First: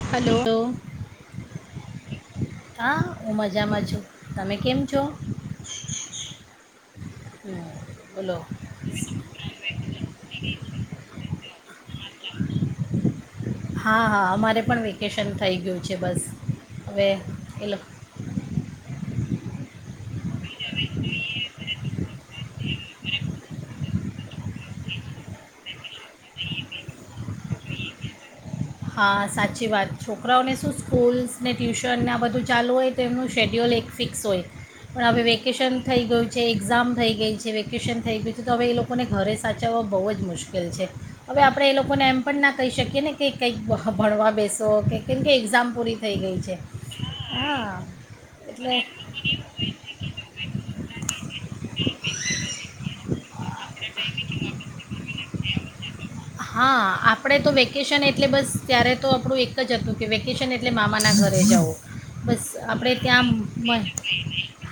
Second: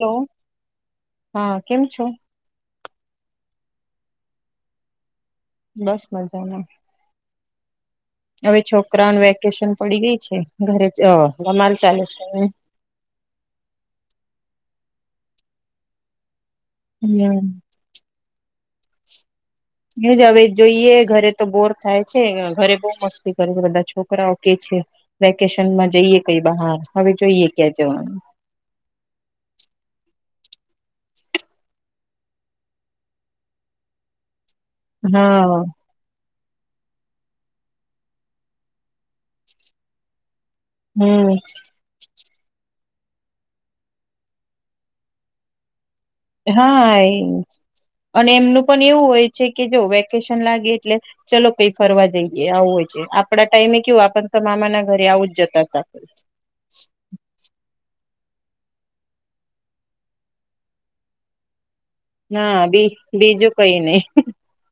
[unintelligible] Hello હા કેમ છો. હા હું મજામાં છું, તમે કેમ છો. બસ મજા ના. [inaudible] હવે છોકરાઓને વેકેશન પડી ગઈ છે, ઘરે [unintelligible] ચાલે છે. હા હા અમારે પણ વેકેશન થઈ ગયું છે, બસ. હવે હમ એ લોકો [unintelligible] જોઈએ ઘરે તો બોર થાય. ઘરે બહ મસ્તી કરે છે, બધા છોકરાઓ કે છે, વેકેશનમાં જઈએ કઈ બહાર હવે જોઈએ ક્યાં જવાનું. હા સાચી વાત છોકરાઓને શું સ્કૂલ્સ ને ટ્યુશનને આ બધું ચાલુ હોય તો એમનું શેડ્યુલ એક ફિક્સ હોય. પણ હવે હા વેકેશન થઈ ગયું. જે એક્ઝામ થઈ ગઈ છે, વેકેશન થઈ ગય છે, તો હવે એ લોકોને ઘરે સાચવવા બહુ જ મુશ્કેલ. [unintelligible] હવે હમ આપણે એ લોકોને એમ પણ ના કહી શકીએ. [unintelligible] કંઈક ભણવા બેસો કે કેમ કે એક્ઝામ પૂરી. થઈ ગઈ છે હા એ હા અને એમનું એટલે પણ એવું હોય છે, કે જો વેકેશન લાગે એટલે ચલો કઈ ફરવા જઈએ આવું હોય છે. આપડા ટાઈમે કવું આપ પણ તો મામાના ઘરે આવું જતા [unintelligible] હા આપણેે તો વેકેશ એટલે બસ ત્યારે તો આપડું એક જ હતું કે વેકેશન એટલે મામાના ઘરે જવ. બસ હા બી આપડે [unintelligible] ત્યાં બીજું કઈ નઈ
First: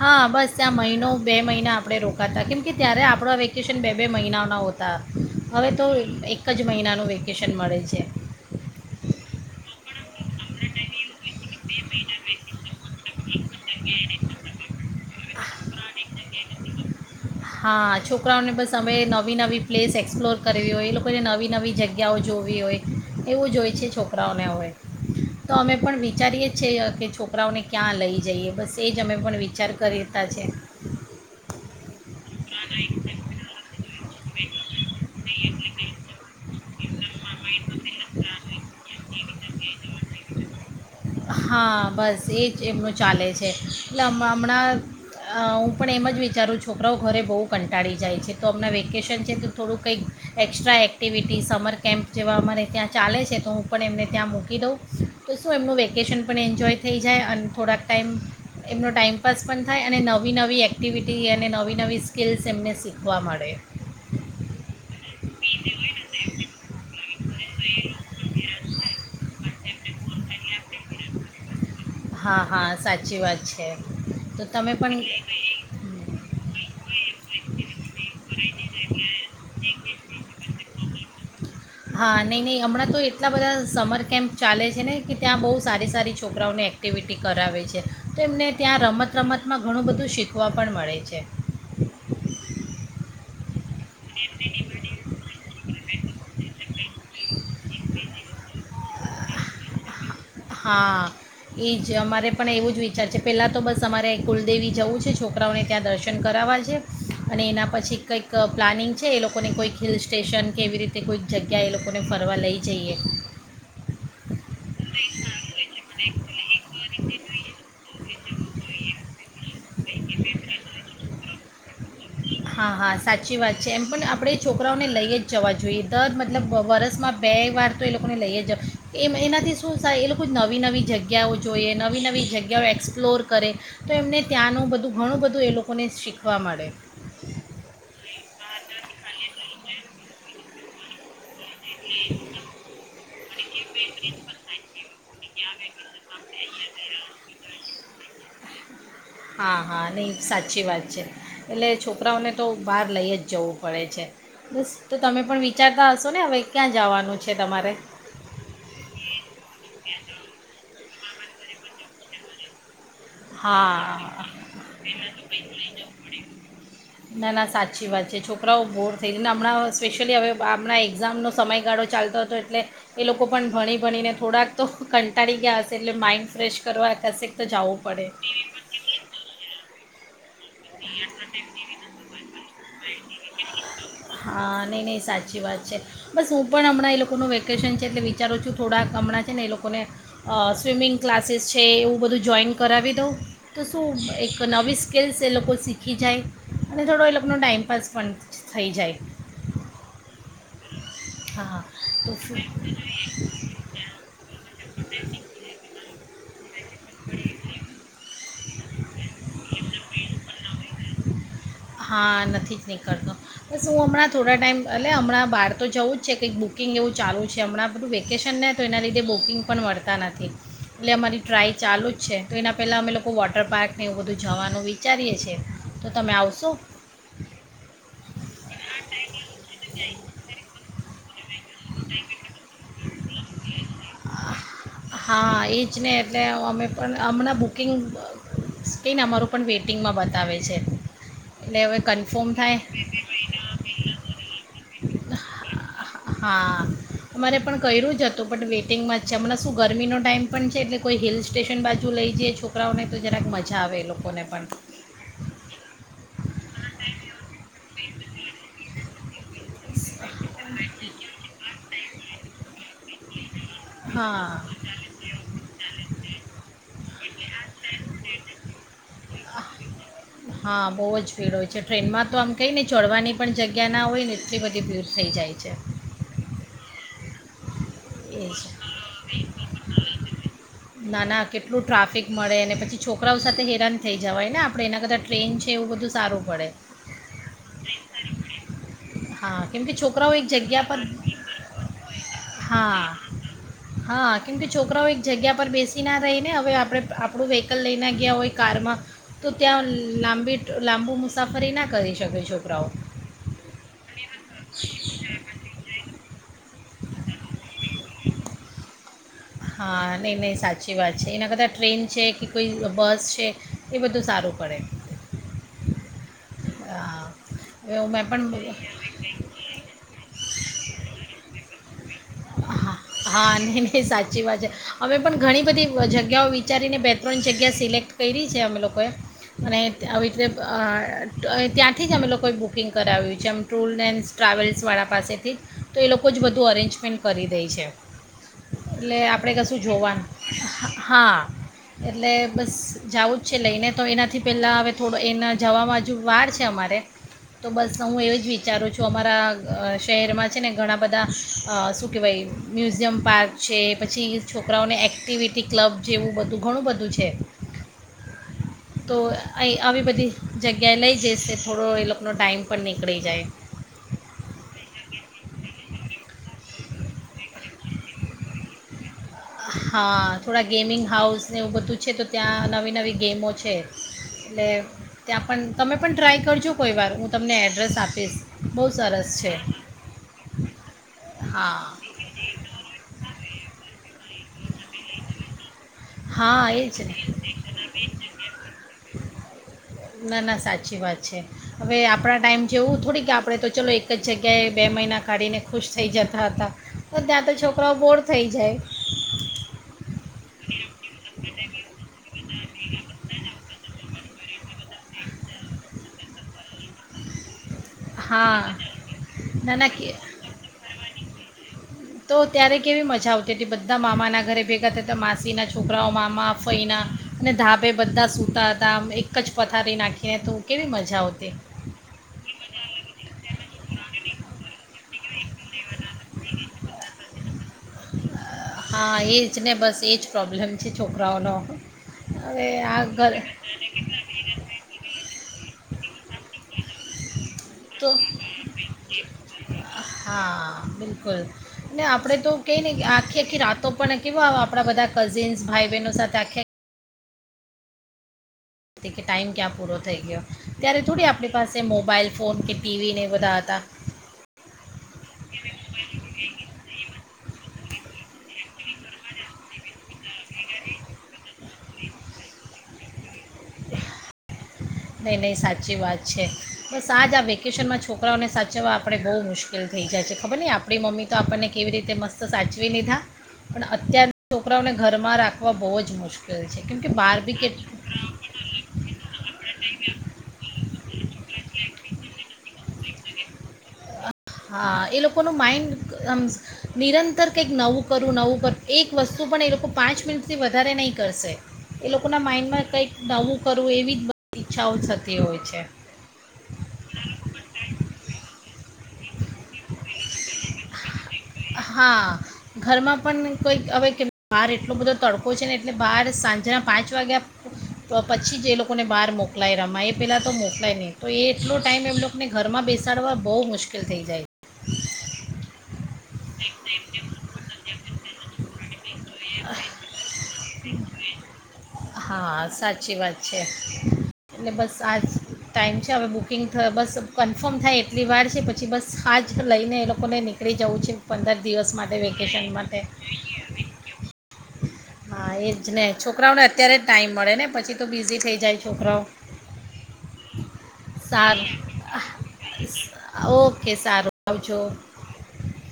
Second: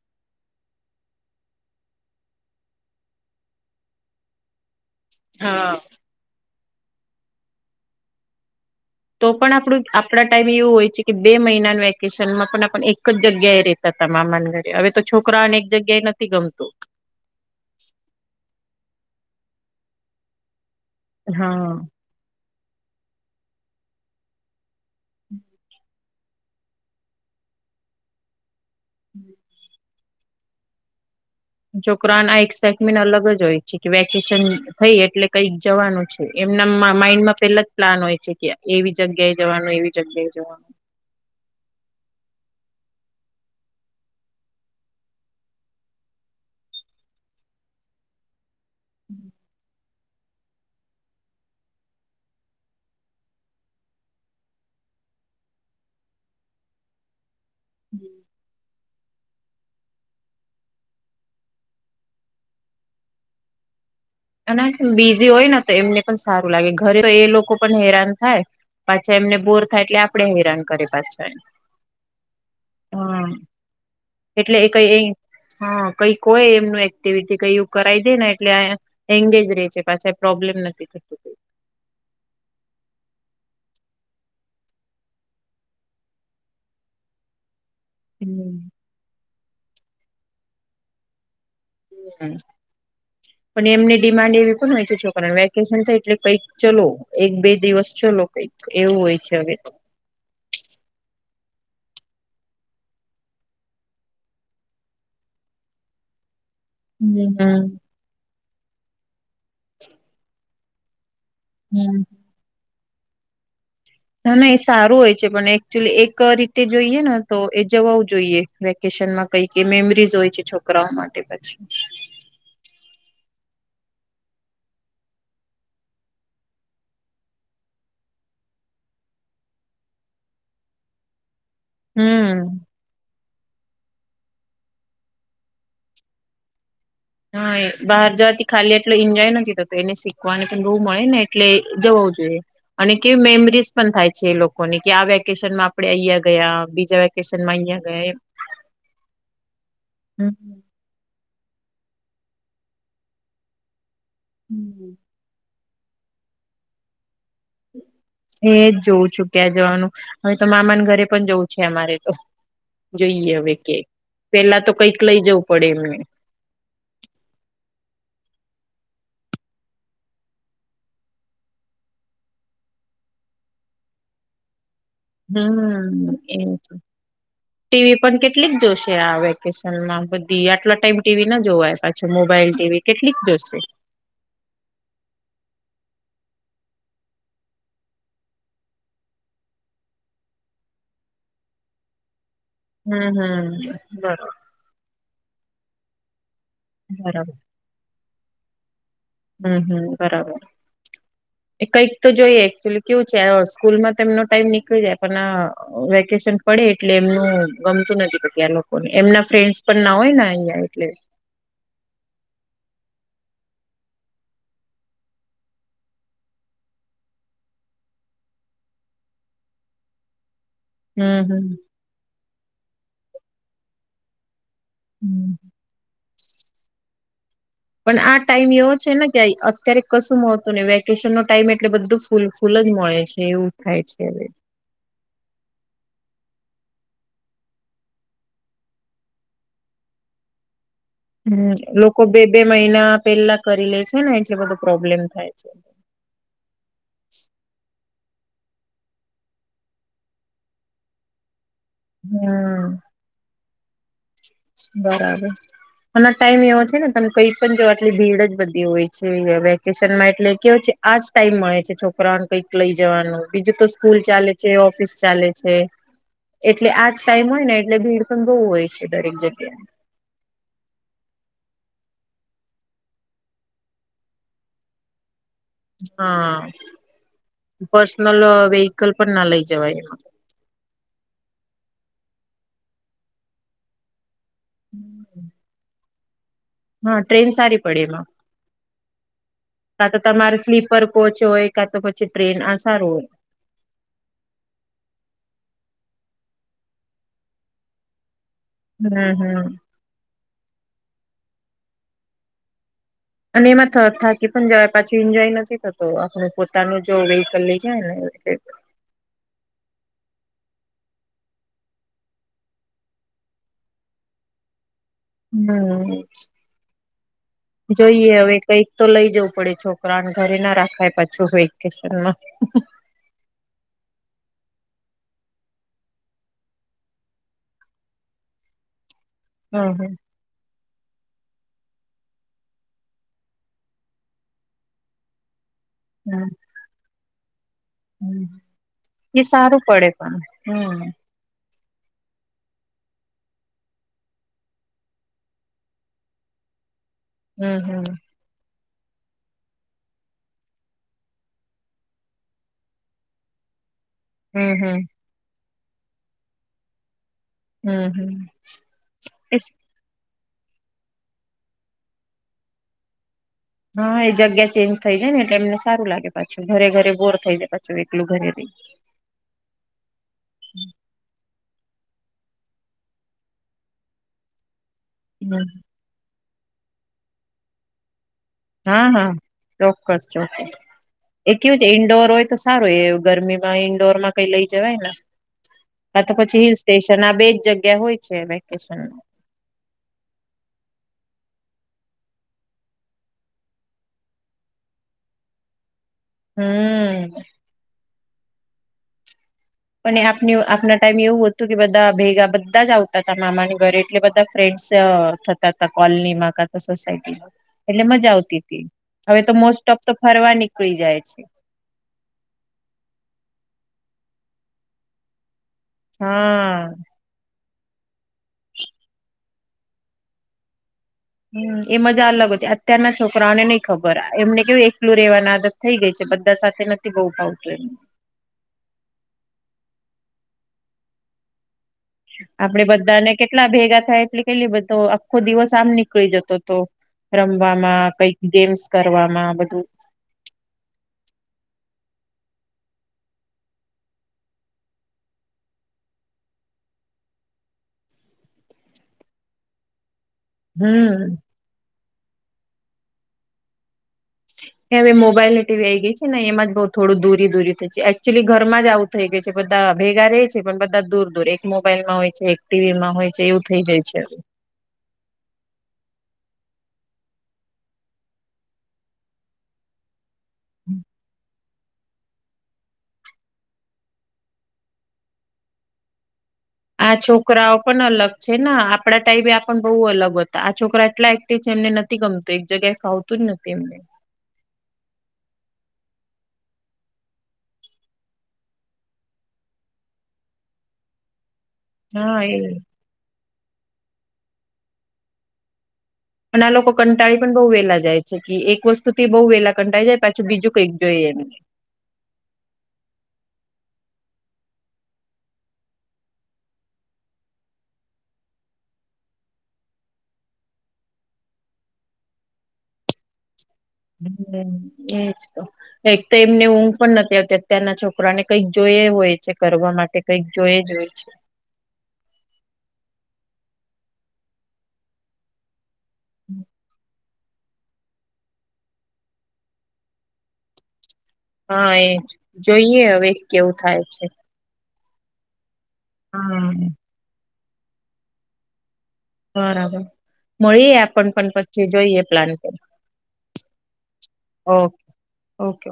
હા બસ. ત્યાં મહિનો બે મહિના આપણે રોકાતા કેમ કે ત્યારે આપણો વેકેશન બે બે મહિનાના હોતા હા હવે તો [unintelligible] એક જ મહિનાનું વેકેશન મળે છે. તો પણ આપણું. આપડા ટાઈમ એવું હોય છે, કે બે મહિનાના વેકેશનમાં પણ આપ એક જ જગ્યાએ રેતા હતા મામાના ઘરે હવે તો છોકરા અનેક જગ્યાએ નથી ગમતું. હા છોકરાઓને બસ અમે નવી પ્સ એસ્લોર કર હોય એ લોકોને નવી હા. નવી જગ્યાઓ જોવી હોય. એવું જોય છે છોકરાઓને હવે. તો અમે પણ વિચારીએ છે કે છોકરાઓને ક્યાં લઈ જઈએ બસ. તે જ અમે પણ વિચાર કરતા છે. છોકરાન આ એક સેગમેન્ટ અલગ જ હોય છે કે વેકેશન થઈ એટલે કઈક જવાનું છે, એમના માઇન્ડ માં પેલા જ પ્લાન હોય છે કે એવી જગ્યાએ જવાનું એવી જગ્યાએ જવાનું. હા બસ એ જ એમનું ચાલે છે, એટલે હમણાં હું પણ એમ જ વિચારું છોકરાઓ ઘરે બહુ કંટાળી જાય છે. તો હમણાં વેકેશન છે તો થોડુંક કંઈક એક્સ્ટ્રા એક્ટિવિટીઝ સમર કેમ્પ જેવા અમારે ત્યાં ચાલે છે તો હું પણ એમને ત્યાં મૂકી દઉં, તો શું એમનું વેકે વેકેશન પણ એન્જોય થઈ જાય અને- ખોરાક ટાઈમ એમનો ટાઈમ તપાસ પણ થાય અને નવી નવી એક્ટિવિટી અને નવી નવી સ્કિલ્લ્સ એમને શીખવા મળે. અને બીઝી હોય ને તો એમને પણ સારું લાગે ઘરે તો એ લોકો પણ હેરાન થાય પાછા એમને બોર થાય એટલે આપ ધન કરી પાછા. હા હા સાચી હા, વાત છે તો એટલે તમે કઈ એ પણ હ કઈ કોય એમનું એક્ટિવિટી કઈું કરાવ દે ને એટલે એંગેજ ર છે પાછા પ્રોબ્લેમ નથી. [unintelligible] હા નહીં નહીં હમણાં તો એટલા બધા સમર કેમ્પ ચાલે છે ને કે ત્યાં બહુ સારી સારી છોકરાઓને એક્ટિવિટી કરાવે છે. તો એમને હમ. ત્યાં રમત રમત ભતમાં ઘણું બધું શીખવા પણ મળે છે. અને એમને ડિમાન્ડ એવી પણ હોય છે છોકરાને વેકેશન થાય એટલે કઈક ચલો એક બે દિવસ ચલો કંઈક એવું હોય છે હવે. હા, એ જ અમારે પણ એવું જ વિચાર છે પહેલાં તો બસ અમારે કુલદેવી જવું છે છોકરાઓને ત્યાં દર્શન કરાવવા જ છે, અને હમ એના પછી કંઈક પ્લાનિંગ છે એ લોકો કોને કોઈ હિલ સ્ટેશન. કેવી રીતે કોઈ જગ્યા એ લોકો ને ફરવા લઈ જઇએ. ના ના એ સારું હોય છે પણ એકચ્યુઅલી એક રીતે જોઈએ ને તો એ જવા જોઈએ વેકેશનમાં કઈક કે મેમરીઝ હોય છે છોકરાઓ માટે પછી. [inaudible] હા હા સાચી વાત છે, એમ પણ આપણે એ છોકરાઓને લઈ જ જવા જોઈએ દર મતલબ વરસમાં બે વાર તો એ લોકોને લઈ જ એમ એનાથી શું એ લોકો નવી નવી જગ્યાઓ. જોઈએ નવી નવી હમ. જગ્યાઓ એક્સપ્લોર કરે તો એમને ત્યાંનું બધું ઘણું બધું એ લોકોને શીખવા મળે. હા એ બહાર જવાથી ખાલી એટલો એન્જોય નથી થતો એને શીખવાને પણ બવું મળે ને એટલે જવ જોઈએ અને કેવી મેમરીઝ પણ થાય છે, એ લોકોની કે આ વેકેશન માં આપડે અહયા ગયા. બીજા વેકેશનમાં અહિયાં ગયા એ હા હા નહ સાચી વાત છે. એટલે છોકરાઓને તો બહાર લઈ જ જવું પડે છે. બસ હમ. તો તમે પણ જા હશો ને હવે ક્યાં જવાનું છે. તમારે એજ જોઉં છું ક્યાં જવાનું હવે તો મામા ઘરે પણ જવું છે, અમારે તો. જોઈએ હવે કે હા પેલા તો કઈક લઈ જવું પડે એમને ના ના સાચી વાત છે, છોકરી થોડા બોર થઈ ગને હમણાં સ્પેશિયલી હવે આપણાં એક્ઝામનો સમયગાળો ચાલતો હતો એટલે એ લોકો પણ ભણી ભણીને થોડાક તો કંટાળી ગયા હશે એટલે હમ માઇન્ડ એ ફ્રેશ કરવા હશે તો જવું ટીવી પડે. પણ કેટલીક જોશે આ વેકેશન. [unintelligible] મોબાઈલ ટીવી કેટલીક જોશે [inaudible] હા નઈ નહી સાચી વાત છે. બસ હું પણ હમણાં એ લોકોનું વેકેશન છે, એટલે વિચારું છું, થોડાક હમણાં છે ને એ લોકોને સ્વિમિંગ ક્લાસીસ છે, એવું બધું જોઈન. કરાવી દઉં હમ હમ તો શું બરોબર એક નવી [unintelligible] [unintelligible] લોકો શીખી જાય. અને થોડો એ બરાબર લોકો ન ટાઈઇમપાસ પણ. થઈ જાય. હમ હમ બરાબર. એ કઈક તો જોઈએ એકચુલી કેવું છે, સ્કૂલમાં તેમનો ટાઈમ નીકળી જાય પણ વેકેશન. પડે એટલે એમનું ગમતું નથી [unintelligible] એમના ફ્રેન્ડ પણ ના હોય ને અહં એટલે. હા નથી જ નીકળતો બસ હું હમણાં થોડા ટાઈમ એટલે હમણાં બહાર તો જવું જ છે, કંઈક બુકિંગ એવું ચાલું છે, હમણાં બધું વેકેશન તો એના લીધે બુકિંગ પણ મળતા નથી. એટલે અમારી હમ ટ્રાય ચાલુ જ છે, તો એના પેલા અમે લોકો. [unintelligible] વોટર પાર્ક ને એવું બધું જવાનું. વિચારીએ છે, હમ તો તમે આવશો. શું પણ આ ટાઈમ એવો છે ને જાય કે અત્યારે કશું મળતું નઈ વેકેશનનો ટાઈમ એટલે બધું ફૂલ ફૂલ જ હોય છે એવું થાય છે હવે. હા એ જ ને એટલે અમે પણ હમણાં બુકિંગ કેયને અમારું પણ વેઇટિંગમાં બતાવે છે. હમ એટલે હવે લોકો બે કન્ફર્મ બે થાય મહિના પેહલા કરી લે છે ને એટલે બધો પ્રોબ્લેમ થાય છે. હા અમારે પણ કઈ જ હતું પણ વેટિંગમાં જ છે હમણાં શું ગરમીનો ટાઈમ પણ છે એટલે કોઈ હિલ્સ સ્ટેશન બાજુ લઈ જઈ હમ છોકરાઓને તો જરાક મજા જા આવે એ લોકોને. પણ બરાબર અને ટાઈમ એવો છે ને તમે કઈ પણ જાવ આટલી ભીડ જ બધી હોય. વેકેશનમાં એટલે કેવો છે આજ ટાઈમ મળે છે છોકરાઓને કઈક લઈ જવાનો બીજું તો સ્કૂલ હા ચાલે છે, ઓફિસ ચાલે છે એટલે આજ ટાઈમ હોય ને એટલે ભીડ પણ બહુ હોય છે દરેક જગ્ હા બહુ જ ભીડ હોય છે ટ્રેનમાં તો આમ કેયને ચડવાની પણ જગ્યા ના હોય ને એટલી બધી ભીડ થઈ જાય છે. હા. પર્સનલ એ જ વેહિકલ પણ ના લઈ જવાય યા. નાના કેટલું ટ્રાફિક મળે અને પછી છોકરાઓ સાથે હેરાન થઈ જવાય ને આપણે એના કરતાા ટ્રેન છે એવું બધું સારું પડે. હા ટ્રેન સારી પડે એમાં હા કેમ કે કા તો છોકરાઓ એક તમારે જગ્યા પર સ્લીપર કોચ હોય કાં તો પછી ટ્રેન હા સારું હા કેમ કે છોકરાઓ એક જગ્યા પર બેસી ના રહીને હવે આપડે આપડું વેહિકલ લઈને ગયા હોય કારમાં હોય તો હમ હમ ત્યાં લાંબી લાંબુ મુસાફરી ના કરી શકે છોકરાઓ. અને એમાં થ થાકી પણ જવાય પાછું એન્જોય નથી થતો આપણું પોતાનું જો વેહિકલ લઈ જાયને એટલે હા નહીં નહીં સાચી વાત છે એના કરતા ટ્રેન છે કે કોઈ બસ છે એ બધું સારું પડે. હમ્મ. હા હવે હું મેં જોઈએ પણ હવે કઈક તો લઈ જવું પડે છોકરાને ઘરે ના રાખાય પાછું વેકેશનમાં. ચી વાત છે અમે પણ ઘણી બધી જગ્યાઓ વિચારીને બે ત્રણ જગ્યા સિલેક્ટ કયરી છે અમે લોકોએ અને હમ હમ આવી રીતે અ ત્યાંથી જ અમે લોકોએ બુકિંગ કરાવ્યું છે આમ ટૂર એન્ડ ટ્રાવેલ્સવાળા પાસેથી જ તો એ લોકો જ હમ બધું અરેન્જમેન્ટ કરી દેય છે હમ એટલે એ આપણે કશું સારું પડે જોવાનું પણ હમ હા. એટલે બસ જાવું જ છે લઈને તો એનાથી પેહલા હવે થોડો એના જવામ વાર છે અમારે તો બસ હમ હું એવ જ વિચારું છું તો અમારા શહેરમાં છે ને ઘણા બધા અ શું કહેવાય મ્યુઝિયમ પાર્ક છે. પછી હમ છોકરાઓને હમ એક્ટિવિટી ક ક્લબ જેવું બધું ઘણું બધું છે. હમ હમ હમ તો એ અઈ આવી બધી જગ્યાએ લઈ જઈશે થોડો એ લોકોનો ટાઈમ પણ નીકળી જાય. હા એ જગ્યા ચેન્જ થઈ જાય ને એટલે એમને સારું લાગે પાછું ઘરે ઘરે બોર થઈ જાય પાછું એકલું ઘરે રહી. હા થોડા ગેમિંગ હાઉસ ને એવું બધું છે તો ત્યાં નવી નવી ગેમો છે. એટલે ત્યાં પણ, હમ તમે પણ ટ્રાય કરજો કોઈ વાર હું તમને એડ્રેસ આપીશ. બહુ હા સરસ હા, છે ચોક્કસ ચોક્કસ, એ હા કેવું છે ઈન્ડોર હોય તો સારું ગરમી ઈન્ડોર માં કઈ લઈ જવાય ને. આ તો પછી હા હિલ એ જ ને સ્ટેશન આ બેજ જગ્યા હોય છે વેકેશન. ના ના સાચી વાત છે હવે આપણા ટાઈમ જેવું થોડીક આપડે તો ચાલ એક જગ્યાએ બે મહિના કાઢીને ખુશ થઈ જતા હતા. હમ ત્યાં તો છોકરાઓ બોર્ડ થઈ જાય. ને આપ ન્યૂ આપના ટાઈમ એવું હતું કે બધા ભેગા બધા જ આવતા હતા મામાની ઘરે એટલે બધા ફ્રેન્ડસ થતા હતા કોલનીમાં કા તો સોસાયટીમાં. એટલે મજા આવતી હા તી હવે તો ના મોસ્ટ ના ઓફ કે તો ફરવા નીકળી જાય છે. તો ત્યારે કેવી મજા આવતી હતી બધા મામાના ઘરે ભેગા થતા માસીના ક્રોમામા હા ફયના, ને ધા એ બધા સુ તા તા એક જ પથારી નાખી એ તું કેવી મજા આવતી હમ્મ, એ મજા અલગ હતી અત્યારના છોકરાઓને ન ખબર એમને કેવું એકલું રેવાની આદત થઈ ગઈ છે બધા સાથે નથી બહુ ભાવતું એ હા એ જ ને બસ એ જ પ્રોબ્લેમ છે છોકરાઓનો. હવે આપડે આ બધાને ઘર કેટલા ભેગા થાય એટલી કેલી બધ તો આખો દિવસ આમ નીકળી જતો હતો. રમવામાં, તો કઈક ગેમ્સ કરવામાં બધું. આપડે તો કઈ ને આખી આખી રાતો પણ કેવા આપડા બધા કઝિન્સ ભાઈ બહેનો સાથે આખી કે ટાઈમ ક્યાં પૂરો થઈ ગયો. ત્યારે હમ થોડી આપણી પાસે મોબાઈલ ફોન કે ટી વી ને એ બધા હતા. કે હવે મોબાઈલ ને ટી વી આ આવી ગઈ છે ને એમાં જ બઉ થોડું દૂરી દૂરી એકચ્યુલી ઘરમાં જ આવું થઈ ગયું છે. બધા ભેગા રહેે છે પણ બધા દૂર દૂર એક મોબાઈલમાં હોય છે, એક ટી વી માં હોય છે. એવું થઈ જાય છે નહી નહીં સાચી વાત છે. બસ આજ આ વેકેશનમાં છોકરાઓને સાચવવા આપણે બહુ મુશ્કેલ થઈ જાય છે. ખબર ની આપણી મમ્મી તો આપણને કેવી રીતે મસ્ત સાચવી લીધા. પણ અત્યારના છોકરાઓને ઘરમાં રાખવા બહુ જ મુશ્ કેલ છે. કેમ કે આ બાર બી છોકરાઓ પણ અલગ છે ને આપડા ટાઈપ એ પણ બહુ અલગ હતા. આ છોકરા એટલા એક્ટિવ છે એમને નથી ગમતું એક જગ્યાએ ફાવતું જ નથી એમને હા એ લોકો નું માઇન્ડ આમ નિરંતર કંઈક નવું કરું નવું કરું એક વસ્તુ પણ એ લોકો પાંચ મિનિટથી વધારે નહીં કરશે. એ લોકો ના માઇન્ડ માં કઈક નવું કરવું એવી જ ઈચ્છાઓ થતી હોય છે. પણ આ લોકો કંટાળી પણ બહુ વેલા જાય છે કે એક વસ્તુ થી બહુ વેલા કંટાળી જાય પછી બીજું કંઈક જોઈએ. હા ઘરમાં પણ કોઈક હવે કે બહાર એટલો બધો તડકો છે ને એટલે બહાર સાંજના પાંચ વાગ્યા પછી જ એ લોકોને બહાર મોકલાય રમા એ પેલાં તો મોકલાય નહીં તો એટલો ટાઈમ એમ લોકોને ઘરમાં બેસાડવા બહુ મુશ્ હમ્મ એજ તો, એક તો એમને ઊંઘ પણ નથી આવતી અત્યારના છોકરાને કંઈક જોઈ હોય છે કરવા માટે કંઈક જોય જ હોય છે. છે હા સાચી વાત છે એટલે બસ આજ ટાઈમ છે હવે બુકિંગ થયો બસ કન્ફર્મ થાય એટલી વાર છે પછી બસ હા જ લઈને એ લોકોને નીકળી જવું છે. પંદર હા દિવસ એ માટે વેકેશન માટે જોઈએ હવે કેવું થાય છે. હા એ જ ને છોકરાઓને અત્યારે જ હા ટાઈમ મળે ને પછી તો બીઝી થઈ જાય છોકરાઓ બરાબર મળીએ આપ પણ સારું પછી જોઈએ પ્લાન કરી ઓકે સારું આવજો ઓકે ઓકે ઓકે.